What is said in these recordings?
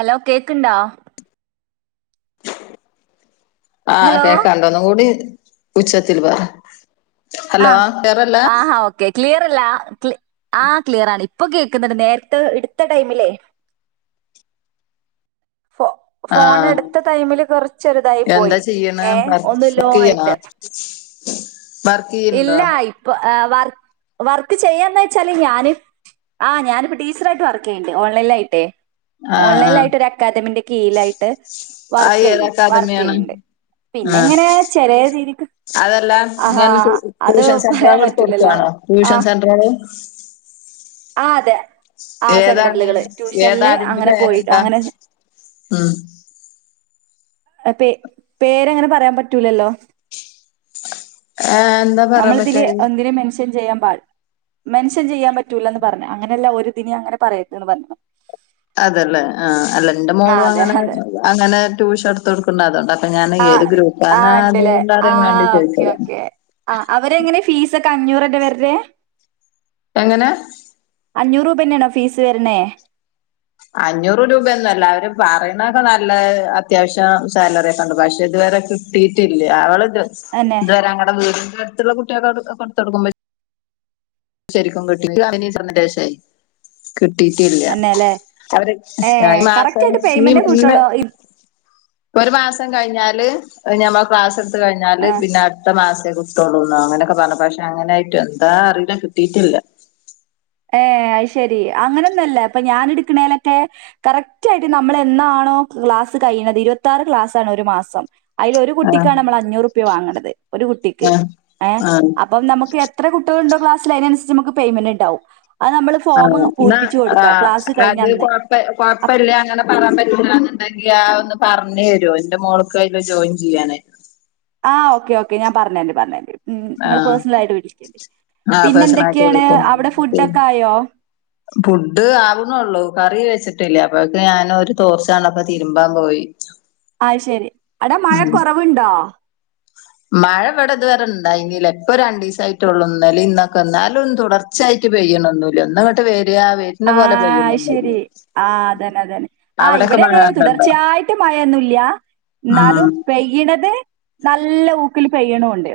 Hello കേക്ക്ൺണ്ടോ ആഹ് hello കേക്കാൺണ്ട് ഒന്നും കൂടി ഉച്ചത്തില് പറ ഹലോ ആഹ് ക്ലിയറല്ല ആഹ് ഓക്കെ. ക്ലിയറല്ല ആഹ് ക്ലി ക്ലിയറാണ് ഇപ്പ കേക്ക്ന്ന്ണ്ട് നേര്ത്തെ ഇട്ത്ത ടൈമിലെ ഫോ ആഹ് ഫോണെടുത്ത ടൈമില് കൊറച്ചൊരിതായി എന്താ പോയി. ചെയ്യണ് ഏഹ് ഒന്ന് വർക്ക് ലോ ചെയ്യണോ ആയിട്ട് വർക്ക് ചെയ്യണ്ടോ ഇല്ല ഇപ്പൊ ഏഹ് വർക്ക് വർക്ക് ചെയ്യാന്ന് വച്ചാല് ഞാന് ആഹ് ഞാനിപ്പ ടീച്ച്റായിട്ട് വർക്കീയ്യ്ണ്ണ്ട് ഓൺലൈൻലായിട്ടെ ആഹ് ഓൺലൈൻ ആയിട്ട് ഒര അക്കാദമിന്റെ കീഴിലായിട്ട് ആഹ് അത് ഏത് വർക്കെയ്യും അക്കാദമിയാണ് വർക്കെയ്യ്ണ്ണ്ട് ആഹ് അതല്ല ആഹാ ഇങ്ങന അത് ട്യൂഷൻ പറയാൻ സെന്ററേള് ഇട്തൊട്ത്തോ പറ്റൂലല്ലോ ട്യൂഷൻ സെൻന്ററേള് ആഹ് അതെ ആ ഏതാണ് സെന്ററിലുകള് ഏത ട്യൂഷനില് അതിന്റെ അങ്ങനെ പോയി പേരെന്താ അങ്ങനെ ഉം പേ പേരങ്ങനെ പറയാൻ പറ്റൂലല്ലൊ ഏഹ് എന്താ പറയാൻ ഞമ്മള് ഇതില് പറ്റായി ഒന്നിനെ മെൻഷൻ ചെയ്യാൻ പാട് മെൻഷൻ ചിയ്യാൻ പറ്റൂലന്ന് പറഞ്ഞ് അങ്ങനല്ല ഒര് ഇതിന് അങ്ങനെ പറയര്ത്ത്ന്ന് പറഞ്ഞ് അതെല്ലെ ആഹ് അല്ല ഇന്റെ ആ മോളു അതെ അങ്ങനെ അതെ അങ്ങനെ ട്യൂഷൻ ഇട്ത്തൊട് ണ്ട് അതോണ്ട ഇപ്പ ഞാന് ആ ഏത് ആ ഗ്രൂപ്പാന്നാ ഉണ്ടല്ലേ അതോണ്ട ആ അറിയാൻ വേണ്ടി ഓക്കെ ചോദിച്ചതാണ് ഓക്കെ ആ അവര് എങ്ങനെ ഫീസൊക്കെ അഞ്ഞൂറെന്നെ വര്നെ എങ്ങനെ അഞ്ഞൂറ് രൂബെന്നാണൊ ഫീസ് വര്ണെ അഞ്ഞൂറ് രൂബെന്നല്ല അവര് പറേണൊക്ക നല്ല അത്യാവശ്യം സാലറി ഒക്കണ്ട് പക്ഷെ ഇത് വരെ കിട്ടീട്ടില്ല അവള് ഇതു തന്നെ ഇതുവരെ ഞങ്ങടെ വീടിന്റെ അട്ത്ത്ള്ള കുട്ട്യേക്കൊക്കെ ഇട്ത്തൊട്ക്കും ശെരിക്കും കിട്ടി [unintelligible] ഇനി സന്തേശായ്. കിട്ടീട്ടില്ല തന്നെ അല്ലേ അവര് ഏ കറക്റ്റ് മാസം ആയിട്ട് ഈ പേയ്മെന്റ് ഇന്ന് കിട്ടുള്ളൂ ഒരു മാസം കഴിഞ്ഞാല് പിന്നെ ഞമ്മളെ ക്ലാസ് ഇട്ത്ത് കഴിഞ്ഞാല് ആ പിന്നെ അടുത്ത മാസെ കി [unintelligible] അങ്ങനൊക്കെ പറഞ്ഞെപ്പം. പക്ഷെ അങ്ങനെയായിട്ട് എന്താ അറീല്ല. കിട്ടീട്ടില്ല. ഏ അയ്ശെരി. അങ്ങനൊന്നല്ല. ഇപ്പം ഞാന് ഇടുക്ക്ണേലൊക്കെ കറക്റ്റായിട്ട് നമ്മളെന്നാണോ ക്ലാസ് കഴിയുന്നത്. ഇരുപത്താറ് ക്ലാസ്സാണ് ഒരു മാസം. അയ്ല് ഒരു ആഹ് കുട്ടിക്കാണ് നമ്മൾ അഞ്ഞൂറ് ഉറുപ്യ വാങ്ങ്ണത്. ഒരു കുട്ടിക്ക്. ആഹ് ഏ ആഹ് അപ്പം നമുക്ക് എത്ര കുട് കുട്ടിയോള്ണ്ടോ ക്ലാസില് അയിനനുസച്ച് നമുക്ക് പെയ്മെൻ്റ്ണ്ടാവും അത് നമ്മള് ആഹ് ഇന്നാ ക്ലാസ് ആഹ് അത് കഴിഞ്ഞന്ന്. കൊഴ അപ് കൊഴപ്പില്ല. അങ്ങനെ പറയാൻ പറ്റൂല്ലന്നുണ്ടെങ്കി അതൊന്നു പറഞ്ഞ് തരോ. ഇന്റെ മോൾക്ക് അയില് ജോയിൻ ചെയ്യാനാ. ആഹ് ഓക്കെ ഓക്കെ ഞാപറഞ്ഞരണ്ട് പറഞ്ഞരണ്ട് ഉം ഇങ്ങളെ ആഹ് പേഴ്സണലാഡ്. [unintelligible] ആ പിന്നെ പേഴ്സണായിട്ട് എന്തൊക്കേണ്. വിളിക്കും അവിടെ ഫുഡ് ഒക്കെ ആയോ? ഫുഡ് ആവ്ന്നോള്ളൂ കറി വെച്ചിട്ടില്ല അപ്പഴക്ക് ഞാന് ഒരു തോഷാർണപ്പ തിരുമ്പാൻ പോയി ആ ശെരി. അടെ മഴ ഉം കൊറവ്ണ്ടോ? മഴ ഇവിടെ ഇതുവരെ ഇണ്ടായീന്നില്ലെ. ഇപ്പ രണ്ടീസായിട്ടൊള്ളു. ഇന്നലിം ഇന്നൊക്കെ ഇന്നാലും തുടർ ച്ചായിറ്റ് പെയ്യ്ണോന്നുല്ല ഒന്നങ്ങട്ട് വെരാ വെ ആഹ് അയ്ശരി ആഹ് അതെന്നെ അതെന്നെ ആഹ് അവിടൊക്കെ ഇവിടെ മഴ ങ്ങനെ ഇണ്ടോ തുടർച്ചയായിട്ട് മയോന്നുല്ല്യാ ഉം ന്നാലും പെയ് ഇടെത് നല്ല ഊക്കിൽ പെയ്യ്ണൂണ്ട്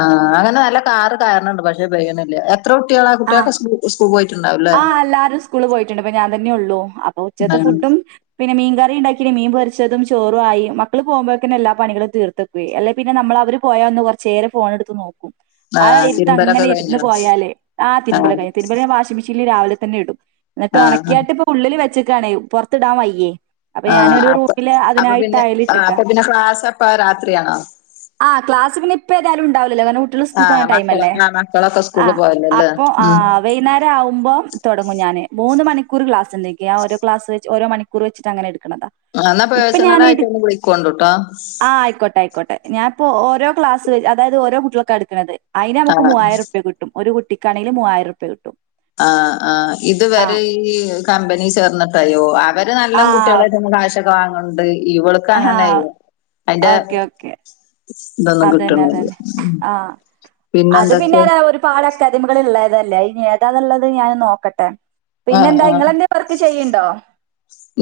ആഹ് അങ്ങനെ നല്ല കാറ് കയറ്ണണ്ട് പക്ഷെ പെയ്യ്ണില്ല എത്ര കുട്ട്യേളാ ആ കുട്ടിയളൊക്കെ സ് സ്കൂൾക്ക് പോയിട്ട്ണ്ടാവുല്ലേ ആഹ് അല്ലാരും സ്കൂള് പോയിട്ട്ണ്ട് ഇപ്പ ഞാൻ തന്നെ ഒള്ളു അപ്പൊ ആ ഉച്ചകെത്തെ ഫുഡും പിന്നെ മീൻ കറിംണ്ടാക്കിനി മീൻ പൊര്ച്ചെതും ചോറു ആയി മക്കെള് പോവ്മ്പോഴ്ക്ക്ന്നെ എല്ലാ പണികളും തീർത്ത് അല്ലേപിന്നെ നമ്മള് അവര്പോയാ ഒന്ന് കൊറച്ചേരം ഫോണെടുത്ത് നോക്കും ആ ഇരുത്തം തിരുമ്പലൊക്കെ അങ്ങനെ ഇരുന്ന് കഴിഞ്ഞോ പോയാല്. ആ തിരുമ്പല് കഴിഞ്ഞു തിരുമ്പല് ഞാൻ വാഷ് മെഷീനില് രാവിലെ തന്നെ ഇടും എന്നിട്ട് ആ ഉണക്കിയാട്ട് ഇപ്പ ഉള്ളില് വെച്ച്ക്കാണേ പൊറത്തിടാൻ വയ്യേ. അപ്പൊ ആ ഞാനൊരു അപ്പൊ റൂമില് അപ്പൊ അതിനായി പിന്നെ ടൈല് ആ ഇട്ടക്കാ അപ്പൊ പിന്നെ ക്ലാസ് അപ്പാ രാത്രിയാണോ? ആഹ് ക്ലാസ് പിന്നെ ഇപ്പേതായാലും ഇണ്ടാവൂലല്ലൊ കാരണം കുട്ടിയള് ആ സ്കൂൾക്ക് പോണ മക്കള് ടൈമല്ലേ ആ മക്കളൊക്കെ സ്കൂളിൽ ആഹ് പോയല്ലോല്ലേ അപ്പം ഉം ആഹ് വൈന്നേരം ആവുമ്പം തൊടങ്ങും ഞാന്, മൂന്നു മണിക്കൂർ ക്ലാസ്സുണ്ടെനിക്ക് ഞാ ഓരോ ക്ലാസ് വച്ച് ഓരോ മണിക്കൂർ വച്ചിട്ട് അങ്ങനെ എടുക്കണതാ. ആ എന്നാ ഇപ്പ പേഴ്സണൽ ഞാന് ആയിട്ട് എടു ഒന്ന് വിളിക്കോണ്ടുട്ടോ ആ ആയിക്കോട്ടെ ആയിക്കോട്ടെ. ഞാൻപ്പോ ഓരോ ക്ലാസ്സ് അതായത് ഓരോ കുട്ടികൾക്കാ എടുക്കണത് അയ്ന് ആ നമുക്ക് മൂവായിരം റുപ്യാ കിട് ഒരു കുട്ടിക്കാണേലും മൂവായിരം റുപ്യാ കിട്ടും. ആ ആഹ് ഇത് ആ വരെ ഈ കമ്പനി ചേർന്ന്ട്ടായോ അവൻ അത് നല്ല ആ കുട്ടികളായിട്ട നമ്മ കാശൊക്കെ വാങ്ങണ്ട് ഇവളുക്ക് ആ അങ്ങനെയല്ല. അയ്ന്റെ ഓക്കെ ഓക്കെ ഇതൊന്നും അതന്നെ കിട്ട്ണ്ല്ല്യ. അതന്നെ ആ അത് പിന്നെ പിന്നെന്തൊക്കെ അത് ഒരുപാട് അക്കാദമികള് ഇള്ളതല്ലേ അത്ഞ് ഏതാന്ന്ള്ളത് ഞാന് നോക്കട്ടെ ആഹ് പിന്നെന്താ ആഹ് ഇങ്ങളെന്തേം വർക്ക് ചെയ്യ്ണ്ടോ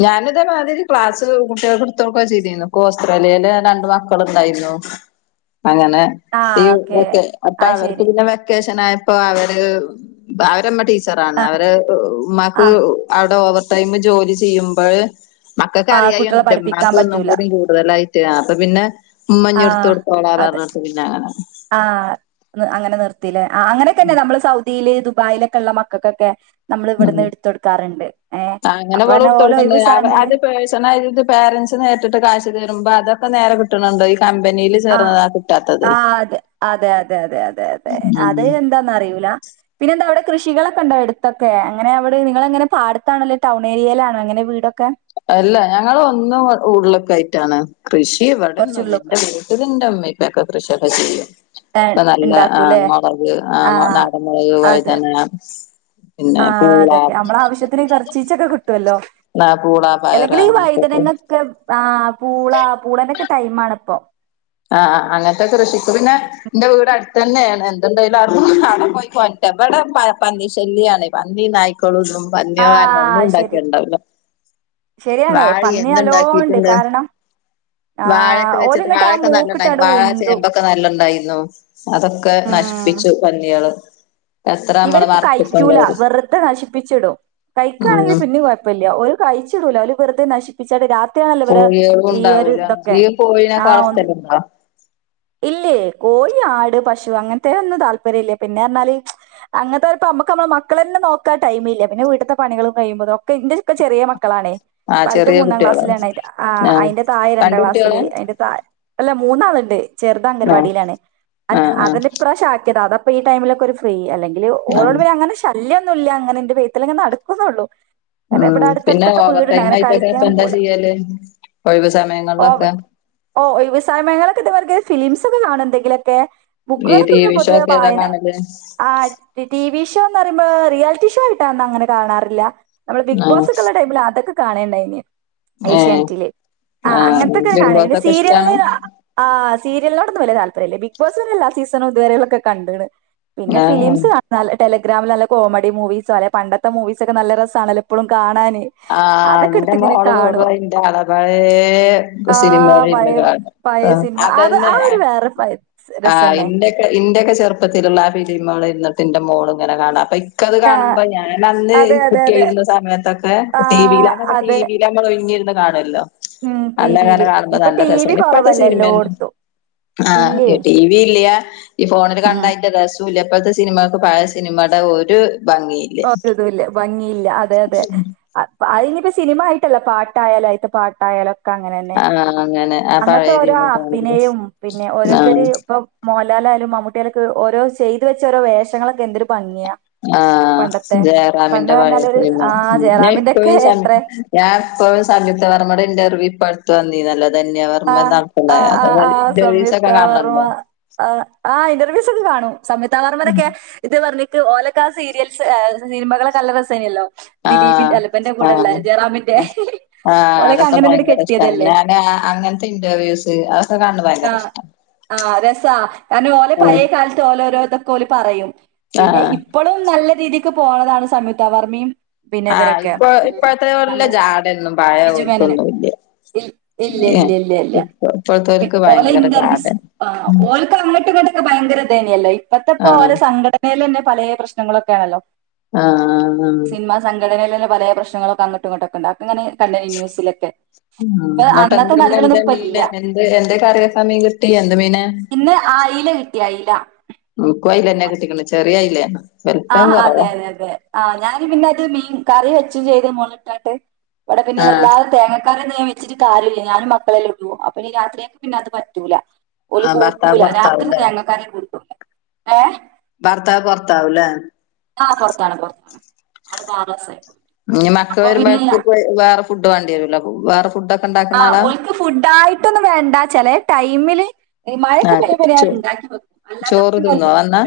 ഞാനിതേമാതിരി ക്ലാസ് കുട്ടികൾക്ക് ഇടുത്തോടുക്കെ ചെയ്തിന്നു ഇപ്പോ ഓസ്ട്രേലിയയില് ഞാൻ രണ്ടുമാസം തന്ന്ട്ടാണ്ടായ്ര്ന്നു അങ്ങനെ ആ ഈ ഓക്കെ ക്കെ അപ്പ ആ അവര്ക്ക് ശരി പിന്നെ വെ വെക്കേഷനായപ്പോ അവര് അവരെ ഇമ്മ ടീച്ചറാണ് ആ അവര് ആ ഉമ്മാക്ക് അവിടെ ഓവർ ടൈം ജോലി ചെയ്യുമ്പഴ് മക്കക്ക് ആഹ് അറിയായി കുട്ടികളെ ന്റ് പഠിപ്പിക്കാൻ ഉമാക്ക് ഒന്നും പറ്റൂല കൂടികു കൂടുതലായിട്ട് അപ്പ പിന്നെ ഉമ്മഞ് ആഹ് ഇടുത്തൊടുത്തോള അതെ പറഞ്ഞിട്ട് പിന്നെ അങ്ങന ആഹ് അങ്ങനെ നിർത്തില്ലേ ആഹ് അങ്ങനൊക്കെന്നെ നമ്മള് സൗദീല് ദുബായിലൊക്കെള്ള മക്ക നമ്മള് ഉം ഇവട്ന്ന് ഇട്ത്ത് കൊടുക്കാറുണ്ട് ഏഹ് അപ്പറഞ്ഞാ ഓലെ ഒഴിവ് സാമില് വയസനായോര്ത് പേരൻസ് നേരിട്ട്ട്ട് കാശ് തരുമ്പോ അതൊക്കെ നേരെ കിട്ടണുണ്ടോ ഈ കമ്പനിയിൽ ആഹ് ചേർന്നതാ കിട്ടാത്തത് ആ അതെ അതെ അതെ അതെ അതെ അതെ ഉം അത് എന്താന്ന് അറി ല്ല പിന്നെന്ത അവിടെ കൃഷികളൊക്കെണ്ടോ എടുത്തൊക്കെ അങ്ങനെ അവിടെ നിങ്ങളെങ്ങനെ പാടത്താണോ അല്ലേ ടൗൺ ഏരിയയിലണോ ങ്ങളെ വീടൊക്കെ അല്ല ഞങ്ങള് ഒന്ന് ഉള്ള്ക്കായിട്ടാണ് കൃഷി ഇവിടന്നുംല്ല കുറച്ചുള്ളൊക്കെ എൻറെ വി ഇതിന്റെമ്മ ഇപ്പൊക്കെ കൃഷിയൊക്കെ ചെയ്യും ഇപ്പൊ നല്ല ആ ഉണ്ടാക്കൂല്ലേ മുളക് ആ ആഹ് നാടൻമുളക് വയ്തനങ്ങ ആ അതൊക്കെ നമ്മളെ ആവശ്യത്തിന് കൊർച്ചിച്ചൊക്കെ കിട്ടുവല്ലോ ആ, പൂള പയറ് അല്ലെങ്കിൽ ഈ അങ്ങനത്തൊക്കെ വൈതനങ്ങൊക്കെ ആ പൂള പൂളേന്റൊക്കെ ടൈമ് ആണിപ്പോ ആഹ് അങ്ങനത്തെ കൃഷിക്ക് പിന്നെ ഇന്റെ വീട് അടുത്തന്നെണ് എന്തുണ്ടായാലും അവ്ടെ പോയി കോണ്ട്ര ഇവിടെ പന്നി ശെല്യാണ് പന്നി നാ [unintelligible] ആ പന്നിയേൾ കാരണം ഒന്നും ശരി ഉണ്ടാക്കിയണ്ടാവൂല ശരിയാണേ വാഴ പന്നി നല്ലോണ്ട് എന്ത്ണ്ടാക്കിട്ടെന്ത് കാരണം ആ വാഴൊക്കെ വെച്ചിട്ട് ഓലിങ്ങട്ട് വാഴ ആ ഒക്കെ നല്ലണ്ടായിരുന്നു മൂക്കിട്ടാണ്ട് വാഴ ഉന്തും ചേമ്പൊക്കെ നല്ല ഉണ്ടായിരുന്നു അതൊക്കെ ഉം നശിപ്പിച്ചു പന്നിയേള് ഇവരിപ്പൊ കഴിക്കൂല വെറുതെ നശിപ്പിച്ചിടും കഴിക്കുകയാണെങ്കിൽ ഉം പിന്നും കുഴ പ്പല്യ ഓര് കഴിച്ചിടൂല ഒരു വെറുതെ നശി രാത്രിയാണല്ലോ ഇവരെ കോഴികളും ഈ ഒരു ഉണ്ടാവൂല ഇതൊക്കെ ഈ ആ കോഴീനൊക്കെ ഒ വളർത്തലുണ്ടോ ഇല്ലേ ഓല് ആട് പശു അങ്ങനത്തെ ഒന്നും താല്പര്യം ഇല്ല പിന്നെ പറഞ്ഞാല് അങ്ങനതോരൊപ്പം നമ്മുക്ക് നമ്മളെ മക്കള ന്നെ നോക്കാൻ ടൈമില്ല പിന്നെ വീട്ട്ത്തെ പണികളും കഴിയുമ്പോ ഒക്കെ ഇൻ്റെ ഇപ്പം ചെറിയ മക്ക മക്കളാണ് ആഹ് വല്ത് ചെറിയ മൂന്നാം കുട്ടികളോ ക്ലാസ്സിലാണ് ആ ആഹ് അതിന്റെ തായ രണ്ട് രണ്ടാം കുട്ടികളാ ക്ലാസ്സില് അതിന്റെ തായെ അല്ല മൂന്നാളുണ്ട് ചെറുത് ആഹ് അംഗനവാടിയിലാണ് ആഹ് ആഹ് അതന്നെ ഇപ്രാവശ്യം ആക്കിയതാ അതപ്പൊ ഈ ടൈമിലൊക്കെ ഒരു അല്ലെങ്കിൽ ആഹ് ഓളോണ്ട് പിന്നെ അങ്ങനെ ശല്യന്നുമില്ല അങ്ങനെ ഇ ന്റെ ബയ്ത്താലെ ങ്ങനെ നടക്കുംന്നൊള്ളു ഉം പിന്നെ ഓവർടൈം ആയിട്ടൊക്കെ ഇപ്പൊ കളിക്കാനൊന്നും എന്താ പോവൂല. ചെയ്യല് ഒഴിവ് ഓ സമയങ്ങളിലൊക്കെ ഓ ഒഴിവ് സമയങ്ങളിലൊക്കെ ഇതുപോലെ തന്നെ ഫിലിംസ് ഒക്കെ കാണും എന്തെങ്കിലൊക്കെ ഈ ബുക്കുകളൊക്കെ ടി പിന്നെ വി ഷോ പൊതുവേ ഒക്കെ ഏതാ വായന കാണല് ആ ടി വി ഷോ എന്ന് പറയുമ്പോ റിയാലിറ്റി ഷോ ആയിട്ടൊന്നും അങ്ങനെ കാണാറില്ല നമ്മളെ ബിഗ് ആഹ് ബോസൊക്കെ ഉള്ള ടൈമിൽ അതൊക്കെ കാണേണ്ടായിനേ ഏഹ് ഏഷ്യാനെറ്റില് ആ ആഹ് അങ്ങനത്തൊക്കെ ബിഗ് കാണല് ബോസ് പിന്നെ ഒക്കെ ഇഷ്ടാണ് സീരിയല ആഹ് സരിയലിനോട് ഇക്ക് വലിയ താല്പര്യല്ല ബിഗ് ബോസ് പിന്നെ എല്ലാ സീസണും ഇതുവരെള്ളതൊക്കെ കണ്ടേണ് പിന്നെ ആഹ് ഫിലിംസ് കാ ടെലഗ്രാമിൽ നല്ല കോമഡി മൂവീസും അല്ല പണ്ടത്തെ മൂവീസ ഒക്കെ നല്ല രസാണല്ലോ ഇപ്പഴും കാണാന് ആ അതൊക്കെ ഇന്റെ എടുത്ത് ഇങ്ങനെ മോള് കാണും കേറുവാ അതിന്റെ ആളാ പഴയ സിനമേൾ ഇര്ന്ന് കാണും പയേ ആഹ് സിനിമ അത് ആ അതന്നെ ഒരു വേറെ പയ രസന്നെ ഇന്റെക്കെ ചെറുപ്പത്തിലുള്ള ആ ഫിലിമൾ ഇര്ന്ന്ട്ട് ഇന്റെ മോൾ ഇങ്ങനെ കാണും അപ്പ ഇക്കത് കാണുമ്പോ ഞാൻ അന്ന് അതെ അതെ അതെ കുട്ടിയായിരുന്ന സമയത്തൊക്കെ ആ ടി വിയിലന്നൊക്കെ ടി അതെ വി നമ്മൾ ഒഴിഞ്ഞിരുന്ന് കാണല്ലോ ഉം ടി വിയില് അന്നങ്ങനെ കാണുമ്പോ ഇപ്പൊ നല്ല ടി രസ വി ഇപ്പഴത്തെ കൊറവല്ലേ സിനിമയും എല്ലോട്ത്തും ആ ഇല്ലേ ടി ഇ ഇല്ല ഈ ഫോണില് കണ്ട ഉം അതിന്റെ രസവും ഇല്ല ഇപ്പോഴത്തെ സിനിമകൾക്ക് പഴ സിനിമയുടെ ഒരു ഭംഗി ഒര്തുല്ല ഭംഗിയില്ല അതെ അതെ അ അതിനിപ്പപ്പോ സിനിമ ആയിട്ടല്ല പാട്ടായാലും അയ്ത്ത പാട്ടായാലും ഒക്ക അങ്ങനന്നെ ആഹ് അങ്ങനെ ആ അന്നത്തെ പഴയത് ഓരോ ഇരുന്ന് കാണുമ്പോ ആപ്പിനെയും പിന്നെ ആഹ് ഓരോരുത്തരു ഇപ്പൊ മോഹൻലാലായാലും മമ്മൂട്ടിയായാലൊക്കെ ഓരോ ചെയ്തു വെച്ച ഓരോ വേഷങ്ങളൊക്കെ എന്തൊരു ഭംഗിയാ ആ പണ്ടത്തെ പണ്ട് ജയറാമിന്റെ പഴയ പറഞ്ഞാല് ഒരു സിനിമ ആ ജയറാമിന്റെ ഒക്കെ ഞാൻപ്പോഴും സമയ എത്ര ഞാൻ ഇപ്പൊഴും സംയുക്തവർമ്മയുടെ ഇന്റർവ്യൂ ഇപ്പട്ത്ത് വന്നീനല്ലോ ധന്യ വർമ നടത്ത്ണ ആഹ് അത് ഒരീസൊക്കെ ഒക്കെ [unintelligible] ആ ആഹ് ഇന്റർവ്യൂസൊക്കെ കാണും സംയുക്ത വർമ്മനൊക്കെ ഇത് പറഞ്ഞിക്ക് ഓലക്കാ സീരിയൽസ് സിനിമകളൊക്കെ നല്ല രസേന്യല്ലോ ആഹ് ദിലീപിന്റെ അല്ല ഇബന്റെ കൂടെള്ള ആഹ് ജയറാമിന്റെ ആഹ് ഓലൊക്കെ അതൊക്കെ അങ്ങനെന്നണ്ട് ഭയങ്കര ഇഷ്ടാണ് കെട്ടിയതല്ലേ ഞാന് അങ്ങനത്തെ ഇന്റർവ്യൂസ് അതൊക്കെ കാണും ആ ആഹ് രസാ കാരണം ഓലെ ഉം പയേ കാലത്ത് ഓലെ ഓരോ ഇതൊക്കെ ഓല് പറയും പിന്നെ ആഹ് ഇപ്പളും നല്ല രീതിക്ക് പോണതാണ് സംയുക്ത വർമ്മേം ആഹ് ഇപ്പൊ ഇപ്പഴത്തോരെയ്ള്ള ജാഡൊന്നും പഴെയ ബിജു മേനോനും ഓരുക്കൊന്നുംല്ല ഇൽ ഇല്ല ഇല്ല ഏഹ് ഇല്ല ഇല്ല ഇപ്പ ഇപ്പഴ്ത്തോർക്ക് ഭയങ്കര ജാഡെ ക്ക അങ്ങോട്ടും ഇങ്ങോട്ടൊക്കെ ഭയങ്കര ഇതേന്യല്ലോ ഇപ്പത്തെ ഇപ്പൊ ആഹ് ഓലെ സംഘടനേലെന്നെ പലേ പ്രശ്നങ്ങളൊക്കെ ആണല്ലോ ആഹ് സംഘടനേലെന്നെ പലേ പ്രശ്നങ്ങളൊക്കെ അങ്ങട്ടും ഇങ്ങട്ടൊക്ക ഇണ്ട് അതൊക്കെ ഇങ്ങനെ കണ്ടേനി ന്യൂസിലൊക്കെ ഇപ്പൊ അന്നത്തെ [unintelligible] എന്ത് നടികളൊന്നും ഇപ്പൊ മീന് ഇല്ല എന്ത് എന്തൊ കറി വെക്കാൻ മീൻ കിട്ടി എന്ത് മീനാ പിന്നെ അയില കിട്ടി അയില ഇന്ക്കും അയിലെന്നെ കിട്ടിക്ക്ണ് ചെറിയ അയിലേണ് വെല്പം കുറവാ ആഹ് ഞാൻ പിന്നെ അത് മീൻ കറി വെച്ചും ചെയ്ത് മൊള് ഇട്ടാണ്ട് ഇവിടെ പിന്നെ ആഹ് വല്ലാതെ തേങ്ങ കറി ഒന്നും വെച്ചിട്ട് കാര്യല്ല ഞാനും മക്കളെല്ലേ ഉള്ളൂ അപ്പൊ ഇനി രാത്രിയേക്ക് പിന്നെ അത് പറ്റൂല ഓല് ആഹ് ഭർത്താവ് കൂട്ടൂല രാത്രി പൊറത്താവുംല്ലേ തേങ്ങക്കറി കൂട്ടൂല ഏഹ് ഭർത്താവ് പൊറത്താവുലെ ആഹ് പൊറത്താണ് പൊറത്താണ് ആള് ഇപ്പൊ ആറ് മാസായി ഇനി മക്ക വരുമ്പോഴക്ക് വേറെ ഫുഡ് വേണ്ടി വരുല്ലോ അപ്പൊ വേറെ ഫുഡൊക്കെ ഇണ്ടാക്ക്ണ ആഹ് ആളാ? ഓല്ക്ക് ഫുഡ് ആയിയിട്ടൊന്നും വേണ്ട ചെലേ ടൈമില് ഈ മഴൊക്കെ പെയ്യുമ്പം ആഹ് ഞാൻ ചോ ഇണ്ടാക്കി വെക്കും അല്ലാത്തപ്പൊ ചോറ് പിന്നെ തിന്നോ ഓല്ക്ക് വന്നാ?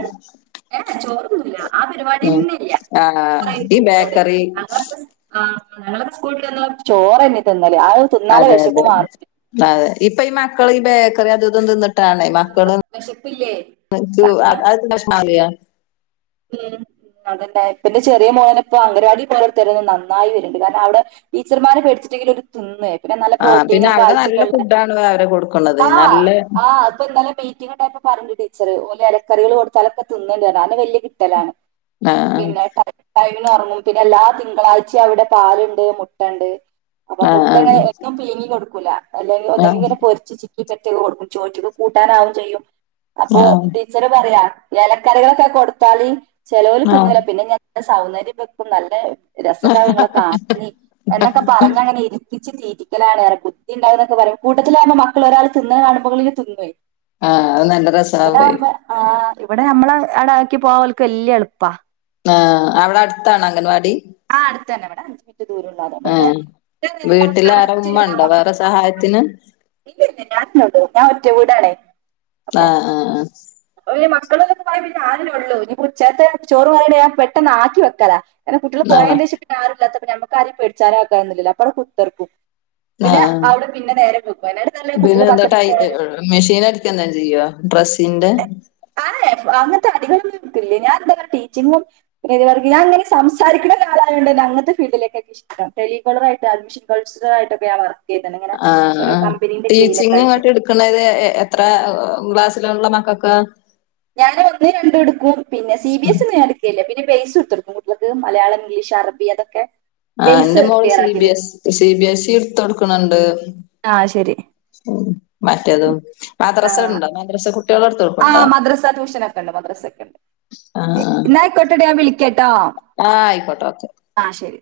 ഏഹ് ഏഹ് ചോറൊന്നുംല്ല ആ ഉം പരിപാടിന്നെ ഇല്ല ആഹ് ഈ ഞങ്ങളൊക്കെ പറയും ബേക്കറി [unintelligible] ഞങ്ങളൊക്കെ ആഹ് ഞങ്ങളൊക്കെ സ്കൂള്ട്ട് വന്നാ ചോറ്ന്നെ തിന്നല് അത്‌ തിന്നാലെ അതെ വിശപ്പ് അതെ മാറൊ അതെ ഇപ്പ ഈ മക്കള് ഈ ബേക്കറി അതും ഇതും തിന്നിട്ട് ആഹ് മക്കളും വെശപ്പില്ലേ കാരണം [unintelligible] ഉം അതന്നെ ഇപ്പന്റെ ചെറിയ മോൻ ഇപ്പോ അംഗനവാടി പോയൊരുത്തൊരു നന്നായി വര്ണ്ട് കാരണം അവിടെ ടീച്ചർമാരെ പേടിച്ചിട്ടെങ്കിലും ഓര് തിന്നെ പിന്നെ നല്ല ആ പിന്നെ പ്രോട്ടീനും അവിടെ നല്ല കാൽസ്യക്കൊള്ളെ ഫുഡാണ് അവര് കൊടുക്കണത് ആഹ് നല്ല ആഹ് ഇപ്പിന്നലെ മീറ്റിങ്ങ് ഇണ്ടായപ്പം പറയ്ണ്ട് ടീച്ചർ ഓല് ഇലക്കറികള് കൊടുത്താലൊക്കെ തിന്ന്ണ്ടറിഞ്ഞ് അത് തന്നെ വല്യ കിട്ടലാണ് ആ പിന്നെ ടൈംന് ഉറങ്ങും പിന്നെ എല്ലാ തിങ്കളാഴ്ചയും അവിടെ പാലുണ്ട് മുട്ട ഉണ്ട് അപ്പൊ ആ ആ മുട്ടങ്ങനെ എപ്പം പിഴിങ്ങി കൊടുക്കൂല അല്ലെങ്കി ആ ഒന്നിങ്ങനെ പൊരിച്ച് ച്ചി ഒറ്റക്ക് കൊടുക്കും ചോറ്റിക്ക് കൂട്ടാനാവും ചെയ്യും ആ അപ്പോ ച്ചർ പറയാ ഇലക്കറികളൊക്കെ കൊടുത്താല് ചെലോൽ ആ തിന്നൂല പിന്നെ ഞാൻ സൗന്ദര്യം വെക്കും നല്ല രസണ്ടാവും ഇങ്ങളെ കാണാന് എന്നൊക്കെ പറഞ്ഞങ്ങനെ ഇ കുത്തിച്ച് തീറ്റിക്കലാനാണ് ബുദ്ധി ഇണ്ടാവുന്നൊക്കെ പറയും കൂട്ടത്തിലറ്ഞ്ഞാ മക്കൾ ഒരാൾ തിന്ന്ണ കാണ് മ്പോ ഇങ്ങനെ തിന്നുവേ ആഹ് അത് നല്ല ഇവിടെ രസാവു ആകുമ്പോ ആ ഇവിടെ നമ്മളെ അടെ ആക്കി പോവാ ഓല്ക്ക് വല്യ എളുപ്പാ ആഹ് അവിടെ അടുത്താണൊ അംഗൻവാടി ആഹ് അടുത്തന്നെ ഇവടെ അഞ്ച് മിനിറ്റ് ദൂരൊള്ളു ഏഹ് വീട്ടിലാര ഉമ്മണ്ടോ വേറെ സഹായത്തിന് ഇല്ലല്ല ഞാനെന്നെ ഒള്ളൂ ഞാൻ ഒറ്റ വീടാണെ ആഹ ആഹ ആഹ അപ്പൊ പിന്നെ മക്കള്ക്കൊക്കെ പോയാ പിന്നെ ഞാന് അല്ലെ ഉള്ളൂ ഇനി ഉച്ചേര്ത്തെ ചോറ് പോയാണ്ട് ഞാന് പെട്ടെന്ന് ആക്കി വെക്കലാ പിന്നെ കുട്ട്യേൾ ആ പോയേന്റെശം പിന്നെ ആരും ഇല്ലാത്തപ്പം ഞമക്ക് ആരേം പേടിച്ചാനും ആക്കാനൊന്നുംല്ലല്ലോ അപ്പൊ അവിടെ കുത്തർക്കും ആ പിന്നെ അവ്ടിം പിന്നെ നേരം വെകും. അയ്നാട്ടിം നല്ലത് കുട്ടികള് പത്തണിക്ക് പോണേ [unintelligible] മിഷീൻ അടിക്കെന്തങ്കി ചെയ്യോ ഡ്രെസ്സിന്റെ. അഏഹ് അങ്ങൻത്തെ അടികളൊന്നും ഇൻക്കില്ലേ. ഞാൻ എന്താ പർയാ ടീച്ചിങ്ങും [unintelligible] വർക്ക്. ഞാൻങ്ങനെ സംസാരിക്ക്ണ ഒരാളായോണ്ടന്നെ അങ്ങത്തെ ഫീഡിലേക്കെക്കെഷ് ടം. ടെലികോളറായിട്ട് അഡ്മിഷൻ കൾചറലായിട്ടൊക്ക ഞാൻ വർ ക്കെയ്ത്ണ്. ഇങ്ങനെ ഓരോ കമ്പനിന്റെ കീഴിലൊക്കായിട്ട്. കണത് എ എ എത്ര ക്ലാസ്സിലുള്ള മക്കക്കാ. ഞാൻ ഒന്ന് രണ്ടും ഇട്ക്കും. പിന്നെ സി ബി എസ് ഇ ഒന്നും ഞാൻ ട്ക്കേല്ലേ. പിന്നെ ബേസ് ഇട്ത്തൊടുക്കും കുട്ട്യെൾക്ക് മലയാളം ഇംഗ്ലീഷ് അറബി അതൊക്കെ. ആഹ് ബേസ് ഇൻ്റെ മോള് ക്ലിയർ സി ആക്കി ബി കൊടുക്കും S, C B S E ഇടുത്തൊട്ക്ണ് ണ്ട് ആഹ് ശരി ഉം മറ്റതും ആഹ് മദ്രസണ്ടോ മദ്രസ കുട്ട്യേളെ ഇട്ത്തൊട്ക്ക്ണ്ടോ? ആഹ് മദ്രസ ട്യൂഷനൊക്കെ ന്നാ അയിക്കോട്ടെടി ഞാൻ വിളിക്ക്യട്ടോ. ആഹ് ആയിക്കോട്ടോക്കെ. ആഹ് ശരി.